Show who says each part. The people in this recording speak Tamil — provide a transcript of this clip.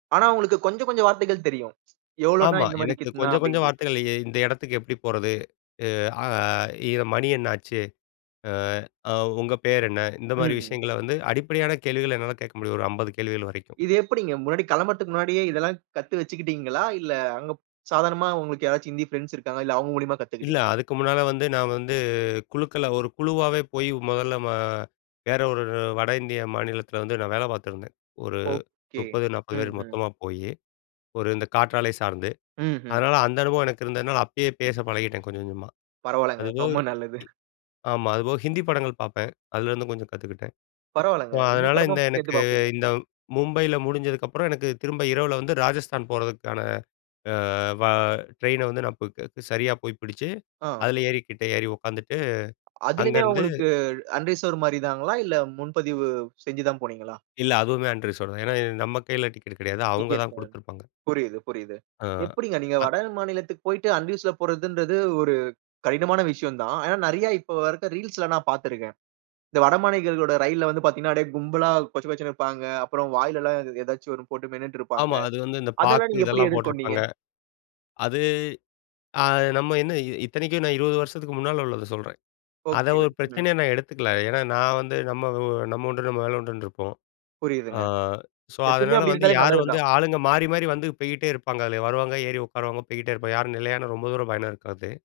Speaker 1: ஆனா, அவுங்களுக்கு கொஞ்சம் கொஞ்சம் வார்த்தைகள் தெரியும். எவ்வளவுன்னா
Speaker 2: ஆமா.
Speaker 1: இந்த மாதிரி
Speaker 2: எனக்கு
Speaker 1: கித்தினா
Speaker 2: கொஞ்சம், கொஞ்சம்
Speaker 1: அப்பிடின்டு.
Speaker 2: வார்த்தைகள் எ இந்த இடத்துக்கு எப்பிடி போறது? அ இது மணி என்னாச்சு? அ அ உங்க பேர் என்ன? இந்தமாரி
Speaker 1: ம்.
Speaker 2: விஷயங்கள வந்து அடிப்படையான கேள்விகள் என்னால கேட்க முடியும். ஒரு 50 கேள்விகள் வரைக்கும்.
Speaker 1: இது எப்பிடிங்க, முன்னாடி கிளம்புறதுக்கு முன்னாடியே இதெல்லாம் கத்து வச்சுட்டீங்களா? அங்க ப் சாதாரணமா உங்களுக்கு யாராச்சும் இந்தி பிரெண்ட்ஸ் இருக்காங்களா? இல்ல அவுங்க மூலியமா
Speaker 2: இல்ல.
Speaker 1: கத்துக்கிட்டீங்களா?
Speaker 2: அதுக்கு முன்னால வந்து நான் வந்து குழுக்கள ஒரு குழுவாவே போய் முதல்ல ம வேற ஒரு வட இந்திய மாநிலத்தில வந்து நான் வேலை பார்த்துருந்தேன். ஒரு
Speaker 1: ஓகே,
Speaker 2: 30, 40 பேரு
Speaker 1: ம்ஹ்ம்.
Speaker 2: மொத்தமா போயி. ஒரு இந்த காற்றாலை சார்ந்து.
Speaker 1: ம்ஹ்ம்.
Speaker 2: அதனால அந்த அனுபவம் எனக்கு இருந்ததுனால அப்பயே பேச பழகிட்டேன். கொஞ்சம், கொஞ்சமா.
Speaker 1: பரவாயில்லங்க.
Speaker 2: அதுபோக
Speaker 1: ரொம்ப நல்லது.
Speaker 2: ஆமா. அதுபோல ஹிந்தி படங்கள் பார்ப்பேன். அதுலேருந்து கொஞ்சம் கத்துக்கிட்டேன்.
Speaker 1: பரவாயில்லங்க.
Speaker 2: அ
Speaker 1: இந்தி
Speaker 2: அதனால,
Speaker 1: படமா
Speaker 2: இந்த
Speaker 1: சேர்த்து
Speaker 2: எனக்கு
Speaker 1: பார்ப்பீங்க.
Speaker 2: இந்த மும்பையில முடிஞ்சதுக்கப்பறம் எனக்கு திரும்ப இரவுல வந்து ராஜஸ்தான் போறதுக்கான அ வ ட்ரெயின வந்து நான் போ சரியா போய் பிடிச்சு,
Speaker 1: ஆ.
Speaker 2: அதில ஏறிக்கிட்டே ஏறி உட்காந்துட்டு
Speaker 1: அதுலயுமே
Speaker 2: அங்கேருந்து
Speaker 1: அவுங்களுக்கு அன்ட் ரிசவர்டு மாரி தாங்களா? இல்ல முன்பதிவு செஞ்சு தான் போனீங்களா?
Speaker 2: இல்ல. அதுவுமே அன்ட் ரிசர்வ்டு தான். ஏன்னா நம்ம கையில டிக்கெட் கிடையாது. அவுங்க
Speaker 1: டிக்கெட்
Speaker 2: தான்
Speaker 1: [unintelligible]
Speaker 2: கொடுத்துருப்பாங்க.
Speaker 1: புரியுது, புரியுது.
Speaker 2: ஆ,
Speaker 1: எப்பிடிங்க நீங்க
Speaker 2: அ.
Speaker 1: வட மாநிலத்துக்கு போயிட்டு அன்ட் ரிசவர்டுல போறதுன்றது ஒரு கடினமான விஷயம் தான். ஆனா, நிறைய இப்போ வரைக்கும் ரீல்ஸ்ல நான் பார்த்து இருக்கிறேன். இந்த வடமாநிலங்களோட ரயில் வந்து பார்த்தீங்கன்னா, அப்பிடியே கும்பலா கொசகொசன்னு இருப்பாங்க. அப்புறம் வாயில எல்லாம் ஏதாச்சும் ஒன்னு போட்டு மென்னுட்டு இருப்பாங்க.
Speaker 2: ஆமா. அது வந்து இந்த
Speaker 1: அதெல்லாம்
Speaker 2: பாக்கு
Speaker 1: நீங்க எப்பிடி
Speaker 2: இதெல்லாம்
Speaker 1: எதிர்கொண்டீங்க?
Speaker 2: போட்டிருப்பாங்க. அது அ நம்ம என்ன இ இத்தனைக்கும் நான் 20 வருஷத்துக்கு முன்னால உள்ளத சொல்றேன். அதை
Speaker 1: ஓகே.
Speaker 2: ஒரு
Speaker 1: ம்.
Speaker 2: பிரச்சனையா நான் எடுத்துக்கல. ஏன்னா நான் வந்து நம்ம, நம்ம உண்டு நம்ம வேல உண்டுன்னு இருப்போம். அ
Speaker 1: புரியுதுங்க.
Speaker 2: ஸோ,
Speaker 1: எப்பயுமே
Speaker 2: அதனால
Speaker 1: அப்பிடி
Speaker 2: வந்து
Speaker 1: இருந்தாலே
Speaker 2: யாரும்
Speaker 1: நல்லது
Speaker 2: வந்து
Speaker 1: தான்.
Speaker 2: ஆளுங்க மாறி, மாறி வந்து போயிட்டே இருப்பாங்க. அதுல வருவாங்க, ஏறி உட்காருவாங்க, போயிக்கிட்டே இருப்பாங்க யாரும் நிலையானா ரொம்ப தூரம் பயணம் இருக்காது.